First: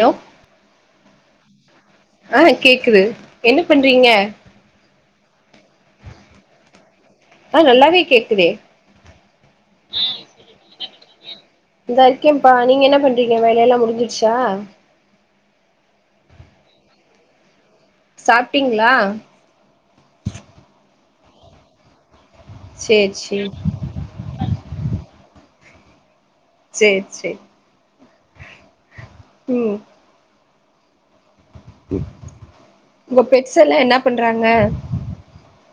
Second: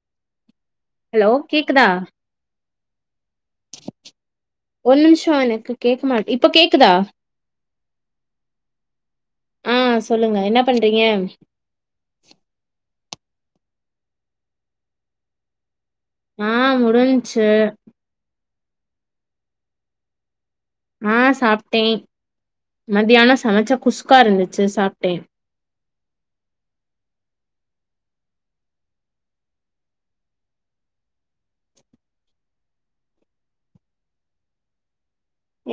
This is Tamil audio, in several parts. ஹலோ ஹலோ கேக் க்குதா ஆ கேக்குது என்ன பண்றீங்க ஒரு நிமிஷோ எனக்கு கேக்க மாட்டே இப்ப கேக்குதா ஆஹ் நல்லாவே கேக்குதே ஆ சொல்லுங்க என்ன பண்றீங்க இதா இருக்கேப்பா நீங்க என்ன பண் ங்க வேலையெல்லாம் முடிஞ்சிடுச்சா ஆஹ் முடிஞ்ச்சு சாப்பிட்டீங்களா ஆஹ் சாப்பிட்டேன் சேரி மத்யானம் சேரி சமைச்ச குசுக்கா இருந் ச்சு சாப்ட்டேன் சேரி சேரி உம் உங்க பெட்ஸ் எல்லா என்ன பண்றாங்க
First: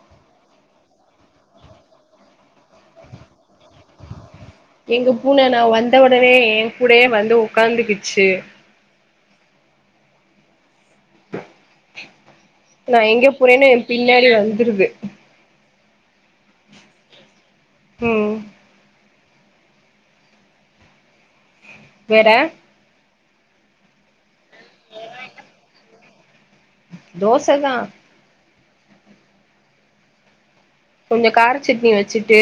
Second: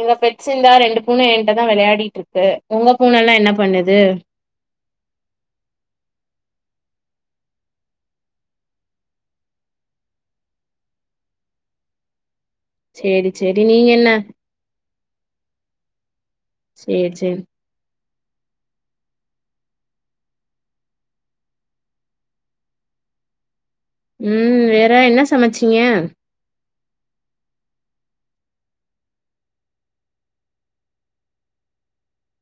எங்க பெட் இந்த ரெண்டு பூனை ஏன்ட்ட தா வெளையாடிட்டு இருக்கு உங்க பூனை எல்லா என்ன பண்ணுது எங்க பூனை நா வந்த ஒடனே ஏ கூட வந்து உக்காந்துக்குச்சு நா எங்க சேரி சேரி புறேன்னு என் நீங்க என்ன பின்னாடி வந்துருது சேரி சேரி உம் வேற உம் வேற என்ன சமச்சீங்க தோசதா கொஞ்சோ கார சட்னி வெச்சுட்டு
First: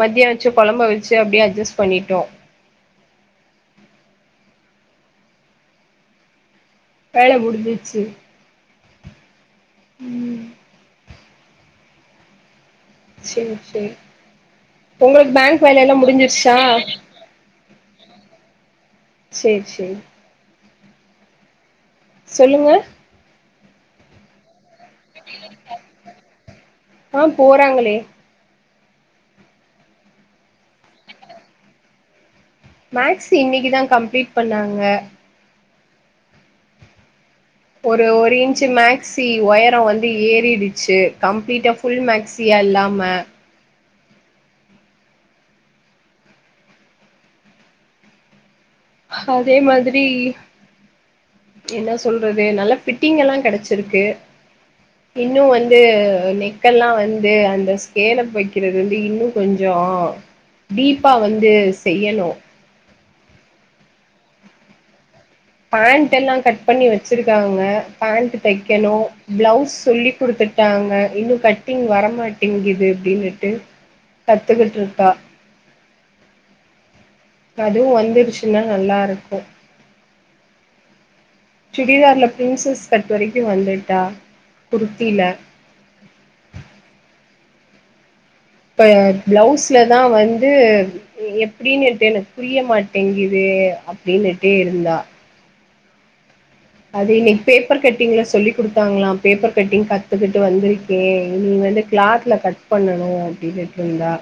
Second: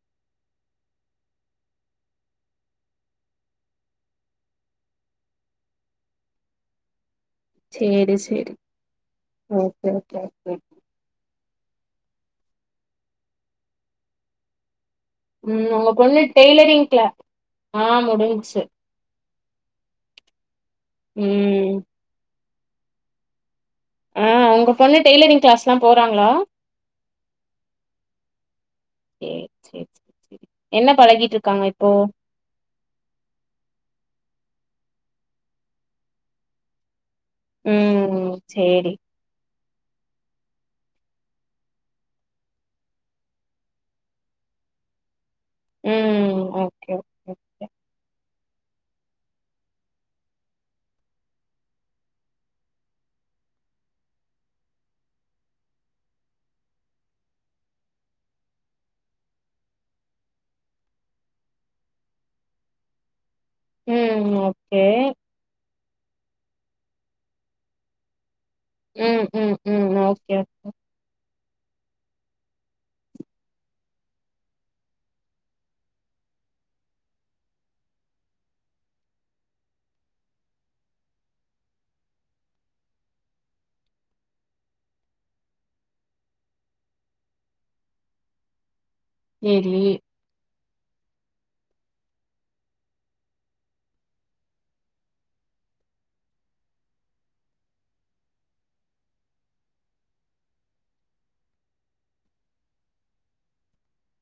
மத்தியோ வெச்ச குழம்பு வெச்சு அப்டியே அஜ்ஜஸ் பண்ணிட்டோ வேல முடிஞ்சுச்சு சேரி சேரி ஓகே [unintelligible] ஓகே சேரி சேரி உங்களுக்கு பேங்க் ம் வேல உங்க எல்லா பொண்ணு முடிஞ்சிருச்சா டெய்லரிங் கிளா ஆ முடிஞ்ச்சு செரி செரி உம் சொல்லுங்க ஆ உங்க பொண்ணு டெய்லரிங் கிளாஸ்லா போறாங்களா ஆ போறாங்களே சேரி சேரி சேரி என்ன பழகிட்டு இருக்காங்க இப்போ மேக்ஸ் இன்னைக்குதா கம்ப்ளீட் பண்ணாங்க ஒரு ம் ஒரு இன்ச்சு சேரி மேகஸி ஒயர் ல்லா வந்து ஏறிடுச்சு கம்ப்ளீட்டா ஃபுள் மேக்சியா இல்லாம உம் ஓகே ஓகே ஓகே ஆ அதே மாதிரி என்ன சொல்றது நல்ல பிட்டிங் எல்லா கெடச்சிருக்கு இன்னு வந்து நெக்கெல்லா வந்து அந்த ஸ்கேல வெக்கறது வந்து இன்னு கொஞ்சோ டீப்பா வந்து செய்யணு உம் ஓகே பேண்ட் எல்லா கட் பண்ணி வெச்சிருக்காங்க பேண்ட் தெக்கணு ம் ம் பிளவுஸ் ம் ஓகே சொல்லிகுடுத்துட்டாங்க இன்னு கட் ட்டிங் வரமாட்டிங்குது அப்பிடினிட்டு கத்துக்கிட்டு இருக்கா அதுவு வந்துருச்சுன்னா நல்லா இருக்கு சுடிதார்ல பிரின்சஸ் கட் வரைக்கு வந்துட்டா குர்த்தில இப்போ சேரி ப்ளவுஸ்ல தா வந்து எப் அப்பிடின்னிட்டு எனக்கு புரிய மாட்டேங்குது அப்பிடின்னிட்டே இருந்தா அது இன்னைக்கு பேப்பர் கட்டிங்ல சொல்லி குடுத்தாங்களா பேப்பர் கட்டிங் கத்துக்கிட்டு வந்திருக்கே இனி வந்து கிளாத்ல கட் பண்ணணு அப்பிடின்னிட்டு இருந்தா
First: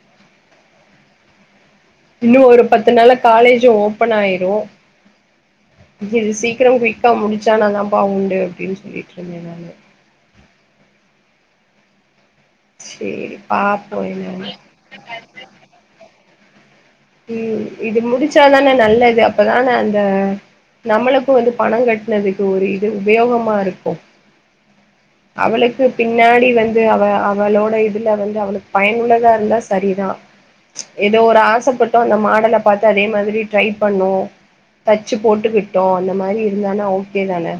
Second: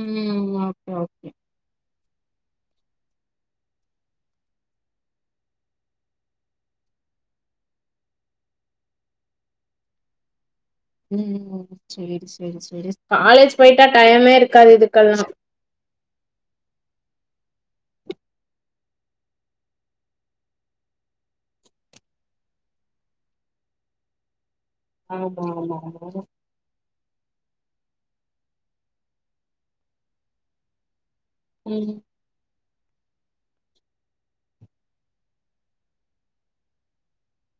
உம் ஓகே ஓகே இன்னு ஒரு பத்து நாள காலேஜ் ஓபன் ஆயிரும் இது சீக்கிரம் குயிக்கா முடுச்சானாதாப்பா உண்டு அப்பிடின்னு சொல்லிட்டு இருந்தே நானு உம் செரி செ சேரி சேரி காலேஜ் போயிட்டா பாப்போ டைமே என்னன்னு இருக்காது இதுக்கெல்லா உஹம் இது முடிச்சாதானே நல்லது அப்பதானே அந்த நம்மளுக்கும் வந்து பணம் கட்டினதுக்கு ஒரு இது உபயோகமா இருக்கும் ஆமா ஆமா அவளுக்கு ஆமா பின்னாடி வந்து அவள் அவளோட இதுல வந்து அவளுக்கு பயனுள்ளதா இல்ல சரிதான் ஏதோ ஒரு ஆசைப்பட்டு ம் லாம் ப்த்த அதே மாதிரி டரை பண்ண ச்சு போட்டுக்கிட்டோம் அந்த மாதிரி இருந்தானா ஓகே தானே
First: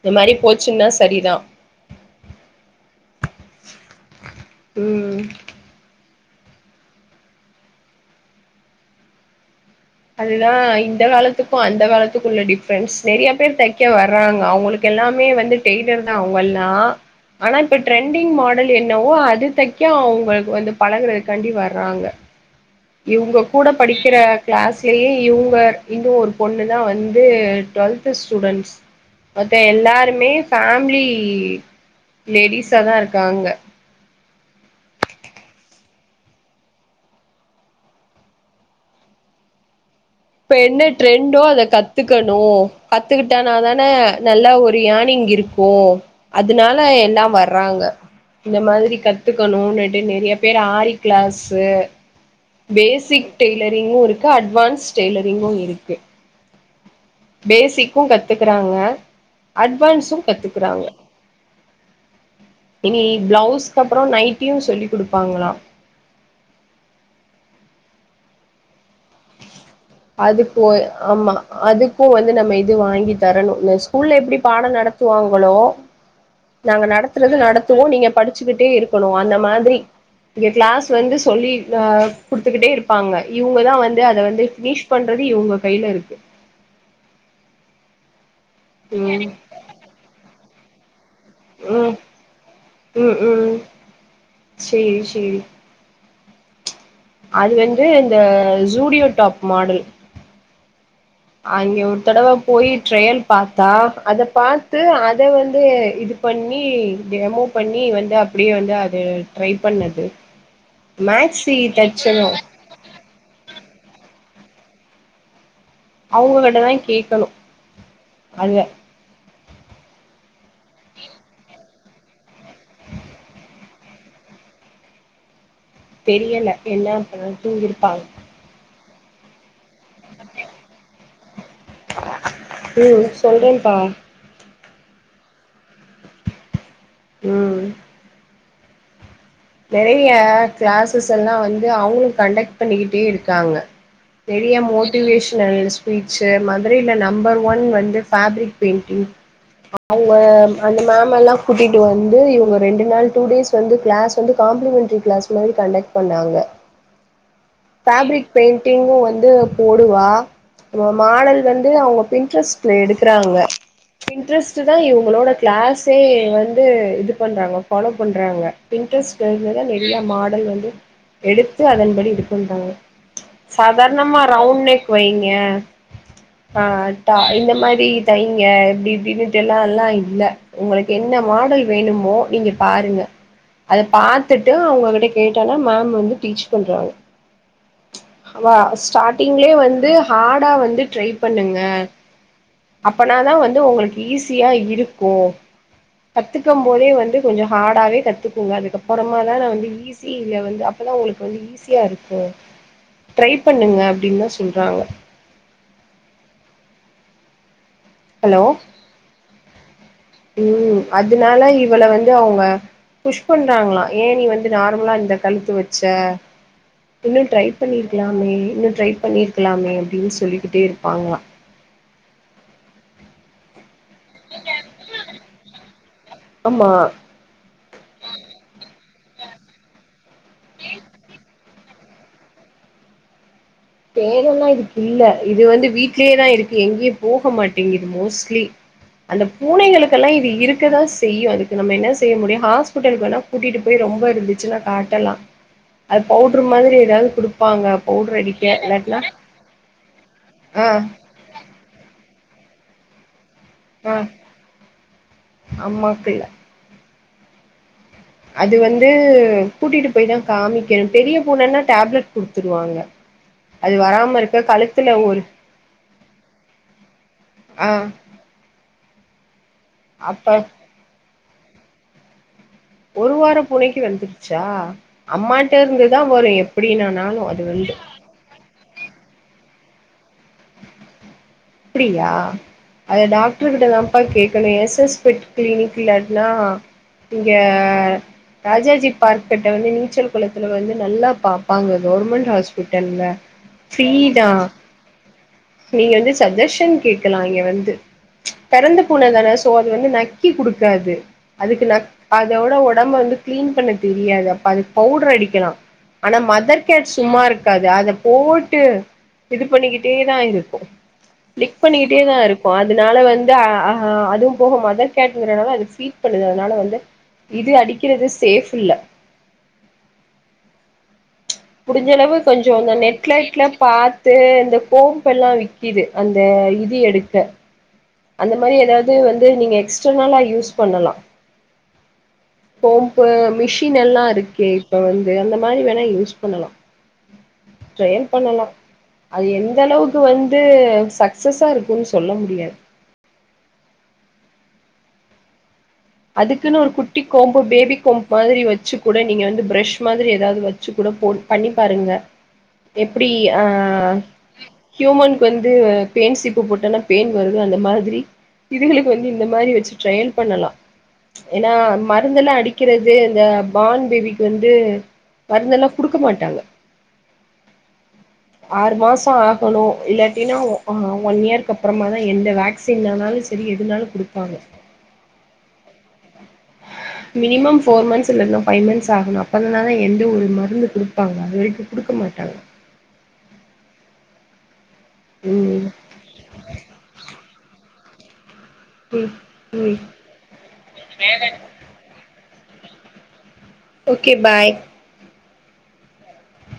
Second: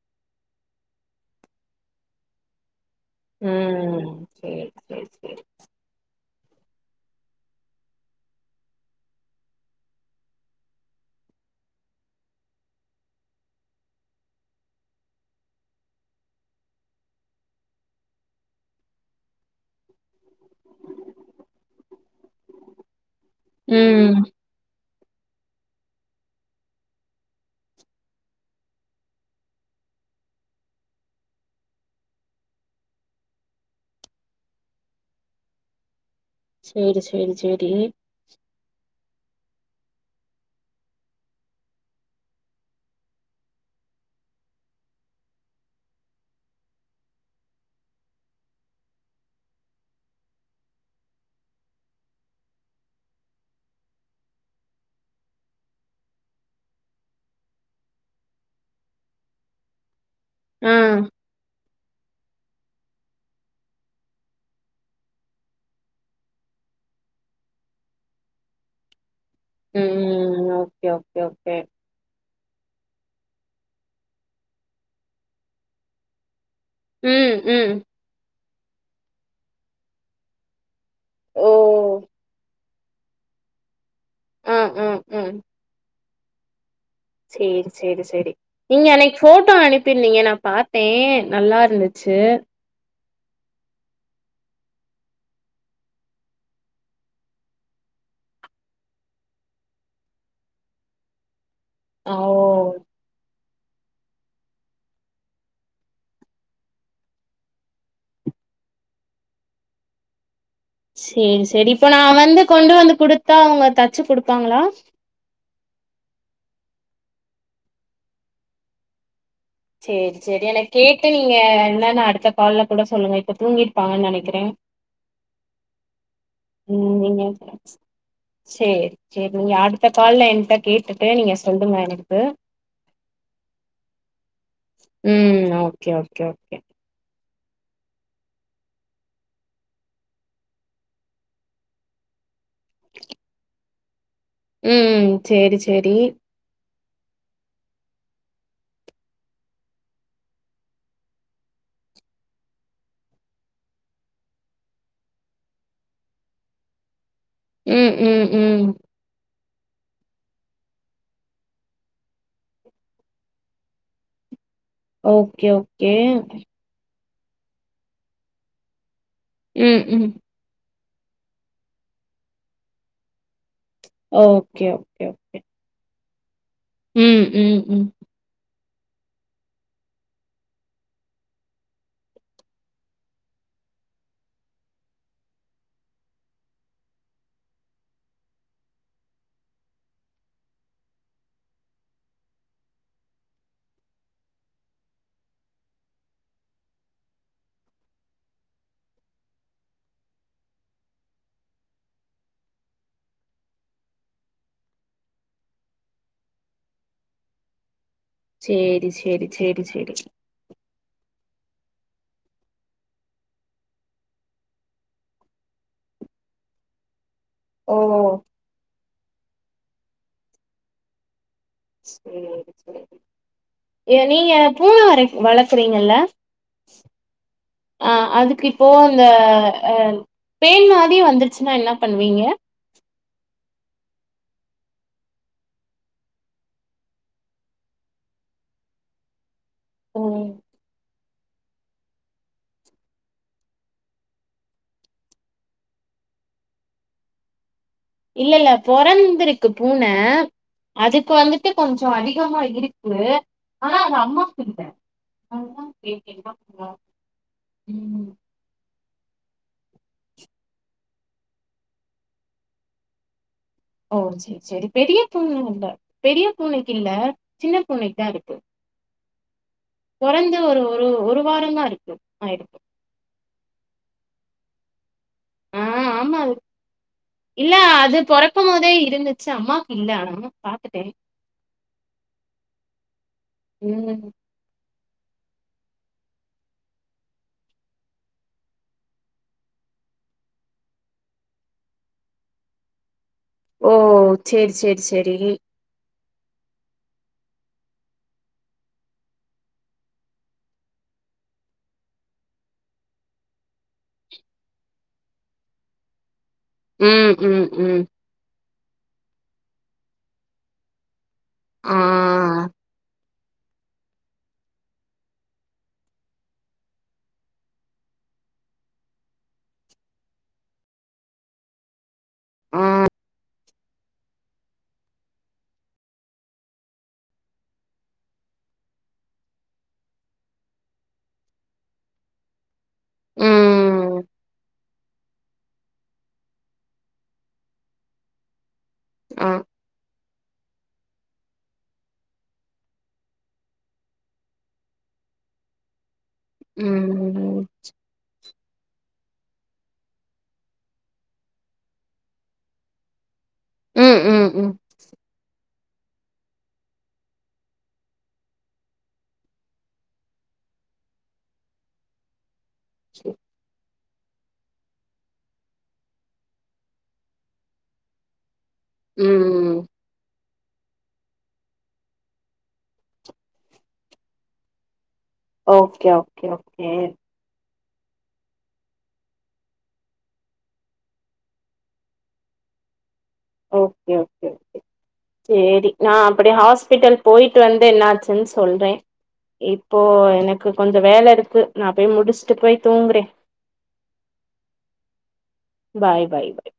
இந்த மாதிரி போச்சுன்னா சரிதான் ம் சேரி சேரி உம் சேரி அதுதான் இந்த காலத்துக்கும் அந்த காலத்துக்கும் உள்ள டிஃப்ரென்ஸ் நிறைய பேர் தைக்க வர்றாங்க அவங்களுக்கு எல்லாமே வந்து டெய்லர் தான் அவங்கல்லாம் ஆனா இப்ப ட்ரெண்டிங் மாடல் என்னவோ அது தைக்க அவங்களுக்கு வந்து பழகுறதுக்காண்டி வர்றாங்க இவங்க கூட படிக்கிற ம் கிளாஸ் யங்கர் இன்னும் ஒரு பொண்ணுதான் வந்து டுவெல்த் ஸ்டூடன்ஸ் மத்த எல்லாருமே ஃேமிலி லேடிஸா தான் இருக்காங்க சேரி சேரி சேரி இப்ப என்ன ட்ரெண்டோ அத கத்துக்கணும் கத்துக்கிட்டானா தானே நல்லா ஒரு யானிங் இருக்கும் அதனால எல்லாம் வர்றாங்க இந்த மாதிரி கத்துக்கணும்னுுட்டு நிறைய பேரு ஆர கிளாஸ்சு பேசிக் டெய்லரிங்கும் இருக்கு அட்வான்ஸ் டெய்லரிங்கும் இருக்கு பேசக்கும் கத்துக்கறாங்க அட்வான்ஸும் ஆ கத்துக்குறாங்க இனி பிளவுஸ்க்க அப்புறம் நைட்டையும் சொல்லிக் கொடுப்பாங்களா ம் அதுக்கு ஓகே ஓகே ஆமா ஓகே அதுக்கும் வந்து நம்ம இது வாங்கி தரணும் இந்த ஸ்கூல்ல எப்படி பாடம் நடத்துவாங்களோ நாங்க நடத்துறது ம் ம் நடத்துவோம் நீங்க படி க்கிட்டே இருக்கணும் அந்த மாதிரி இங்க கிளாஸ் வந்து ஓ சொல்லி கொடுத்துக்கிட்டே இருக்கும் ப்பாங்க இவங்கதான் வந்து அதை வந்து ஆ ஆ பண்றது ம் இவங்க கையில இருக்கு சேரி சேரி சேரி நீங்க அன்னைக்கு ம் போட்டோ அனுப்பிருந்தீங்க ந பார்த்தேன் நல்லா இருந்துச்சு உம் உம் சேரி சேரி அது வந்து இந்த ஜூடியோ டாப் மாடல் அங்க ஒரு ஓ தடவை போய் ட்ரயல் பார்த்தா அத பார்த்து அத வந்து இது பண்ணி டமோ பண்ணி வந்து அப்படியே வந்து அது ட்ரை பண்ணது சேரி மேக்ஸி சேரி இப்ப நான் தச்சது வந்து கொண்டு வந்து குடுத்தா அவங்க தச்சு குடு பப்பாங்களா அவங்ககிட்டதான் கேட்கணும் அதுல சேரி சேரி என கேட்டு நீங்க என்ன அடுத்த கால்ல கூட சொல்லுங்க இப்ப தூங்கிருப்பாங்கன்னு நினைக்கிறேன் தெரியலை என்ன பண்ண தூங்கிருப்பாங்க சேரி சேரி நீ ஆடு ஒத்த கால்ல என்கிட்ட கேட்டுட்டு நீங்க சொல்லுங்க எனக்கு ம் சொல்றேன்ப்பா உம் ஓகே ஓகே ஓகே உம் நிறையா கிளாஸஸ் எல்லாம் வந்து அவுங்களும் கண்டக்ட் பண்ணிக்கிட்டே இருக்காங்க நிறையா ம் மோட்டிவேஷனல் சேரி சேரி ஸ்பீச்சு மந்த் தெரியலை நம்பர் ஒன் வந்து ஃபேப்ரிக் பெயிண்டிங் அவுங்க அந்த மேம் எல்லாம் கூட்டிட்டு வந்து இவுங்க ரெண்டு நாள் டூ டேஸ் வந்து கிளாஸ் வந்து காம்ப்ளிமென்டரி கிளாஸ் மாரி கண்டக்ட் பண்ணாங்க ம் ம் ஃபேப்ரிக் ம் பெயிண்டிங்கும் வந்து போடுவா மாடல் வந்து அவுங்க பின்ட்ரெஸ்ட்ல எடுக்கறாங்க பின்ட்ரெஸ்ட் டு தான் இவுங்களோட ஓகே ஓகே கிளாஸே வந்து இது பண்றாங்க ஃபாலோ பண்றாங்க பிங்க் டிரஸ் டிரஸ்ல தான் ம் நிறையா ம் மாடல் வந்து எடுத்து அதன்படி வித்துன்றாங்க சாதாரணமா ரவுண்ட் ஓகே நெக் ஓகே வைங்க ஓகே அஹ் தா ம், இந்த ம், ம். மாரி தைங்க அப்படி இப்படின்னுட்டு எல்லாம் எல்லாம் இல்லை உங்களுக்கு என்ன மாடல் வேணுமோ நீங்க பாருங்க அதை பார்த்துட்டு அவுங்ககிட்ட கேட்டன்னா மேம் வந்து டீச் பண்றாங்க ஸ்டார்டிங்லயே வந்து ஹார்டா வந்து ட்ரை பண்ணுங்க அப்பனாதான் வந்து உங்களுக்கு ஈஸியா இருக்கும் கத்துக்கும் போதே வந்து கொஞ்சம் ஹார்டாவே கத்து நீங்க அதுக்கப்புறமாதான் நான் வந்து ஈ சி இ ல வந்து அப்பதான் உங்களுக்கு வந்து ஈஸியா இருக்கும் ட்ரை பண்ணுங்க அப்படின்னுதான் சொல்றாங்க ஹலோ சேரி சேரி சேரி சேரி இதனால இவள வந்து அவுங்க புஷ் பண்றாங்களாம் ஏன் நீ வந்து நார்மலா இந்த கழுத்து வச்ச இன்னும் ட்ரை ஓ! பண்ணிருக்கலாமே இன்னும் ட்ரைப் பண்ணிருக்கலாமே அப்படின்னு சொல்லிக்கிட்டே இருப்பாங்களாம் உம் உம் ஏன் நீங்க பூனை வரை வளர்க்கறீங்கல்ல ஆமா அஹ் அதுக்கு இப்போ இந்த அஹ் பேன் மாதிரி வந்துருக் சின்னா என்னப் பண்ணுவீங்க தேடணுல்லாம் இதுக்கு இல்லை இது வந்து வீட்லயேதான் இருக்கு எங்கேயும் போக மாட்டேங்குது மோஸ்ட்லி அந்த ஓ! மூனைகளுக்கெல்லாம் இது இருக்கதா செய்யும் அதுக்கு நம்ம என்ன செய்ய முடியும் ஹாஸ்பிடலுக்கு வேணா கூட்டிட்டு போய் ரொம்ப இருந்துச்சுன்னா காட்டலாம் அது பவுடர் மாதிரி ஏதாவது குடுப்பாங்க பவுடர் இல்ல, அடி இல்ல பொறந்திருக்கு பூன ஆ அதுக்கு வந்துட்டு கொஞ்சம் அதிகமா இருக்கு ஆஹ் ஆ அ அம்மா அம்மாக்கு இல்ல [unintelligible] அது வந்து வந்து கூட்டிட்டு போய் தான் காமிக்கணும் பெரிய பூனன்னா டேப்லெட் குடுத்துருவாங்க அது ஓ வராம செரி இருக்க சரி கழுத்துல பெரிய ஒரு பூன்ன இல்ல பெரிய பூனைக்கு இல்ல சின்ன ஆ பூண்ணனைக்கு தான் இருக்கு அப்ப கொறஞ்ச ஒரு ஒரு ஒரு இப்பருங்கருக்கு ஆய் ருக்கு ஒரு வாரம் பூனைக்கு வந்துருச்சா அம்மாட்ட ஆ இருந்துதான் ஆமா. வரும் எப்படின்னானாலும் அது இல்ல வந்து அது பொறக்கும் போதே இருந்துச்சு. அம்மாக்கு இல்ல ஆனா பாத்துட்டேன் அப்டியா அதை டாக்டரு கிட்ட தான்ப்பா ம். கேட்கணும் எஸ் எஸ் பெட் கிளினிக் இல்லாட்னா இங்கே ராஜாஜி பார்க் கிட்ட வந்து நீச்சல் குளத்ல வந்து நல்லா பாப்பாங்க கவர்மெண்ட் ஹாஸ்பிட்டல்ல ஓ ஃப்ரீ தா செரி செரி செரி நீங்க வந்து சஜஷன் கேக்லாம் இங்க வந்து பிறந்து பூன தானே சோது வந்து நக்கி குடுக்காது அதுக்கு நக் அதோட உடம்ப வந்து கிளீன் பண்ண தெரியாது அதுக்கு பவுடர் அடிக்கலாம் ஆனா அதற்கேட் ம், சும்மா ம், இருக்காது ம். அதை போட்டு விட்டு இது பண்ணிக்கிட்டே தான் இருக்கு கிளிக் ஆ, பண்ணிட்டே தான் இருக்கு அதனால வந்து ஹ அதுவும் போக மதர் கேட்னால அது ஃபீட் பண்ணுது அதனால வந்து இது அடிக்கிறது சேஃப் இல்ல முடிஞ்சளவு கொஞ்ச ஆ, அந்த நெட்பிளக்ஸ்ல பாத்து இந்த கோம்பெல்லாம் வி்க்கிது அந்த இது எடுக்க அந்த மாதிரி ஏதாவது வந்து நீங்க எக்ஸ்டர்னலா யூஸ் பண்ணலா போம்ம்பு மிஷின் ம், எல்லாம் இருக்குே இப்ப வந்து அந்த மாதிரி வேணா யூஸ் பண்ணலாம் ட்ரையல் பண்ணலா அது ஆ, எந்த அளவுக்கு க்கு வந்து சக்சஸா இருக்கும்ன்னு சொல்ல முடியாது அதுக்குன்னு ஒரு குட்டி கோம்பு ம், பேபி கோம்பு மாதிரி வச்சு கூட நீங்க வந்து பிரஷ் மாதிரி ஏதாவது வச்சு கூட பண்ணி பாருங்க எப்டி அஹ ம், ம், ம். ஹியூமன்க்கு வந்து பேன் சீப்பு போட்டோனா பேன் வருது அந்த மாதிரி இதுகளுக்கு வந்து இந்த மாதிரி வச்சு ட்ரையல் பண்ணலாம் ஏன்னா மருந்தெல்லாம் அடிக்க இருக்கிறது இந்த பான் பேபிக்கு வந்து மருந்தெல்லாம் குடுக்க மாட்டாங்க ஆறு மாசம் ம். ஆகணும் இல்ல அடனா ஒன் இயர்கக்கு அப்புறமா தான் எந்த வேக்சின்னனாலும் சரி எதுனாலும் கொடுப்பாங்க okay okay okay four months இல்லன ஃபைவ் மந்த்ஸ் ஆகணும் அப்பதனால தான் எந்த ஒரு மருந்து குடுப்பாங்க அது வரைக்கு குடுக்க மாட்டாங்க ஓகே ஓகே ம் சரி நான் அப்படி ஹாஸ்பிட்டல் போயிட்டு வந்து என்ன செல்ஸ் சொல்றேன் ம் ம் இப்போ எனக்கு கொஞ்ச வேலை இருக்கு நான் போய் முடிச்சு இட்டு போய் தூங்குறே ஓகே பாய் பாய் பாய் பாய்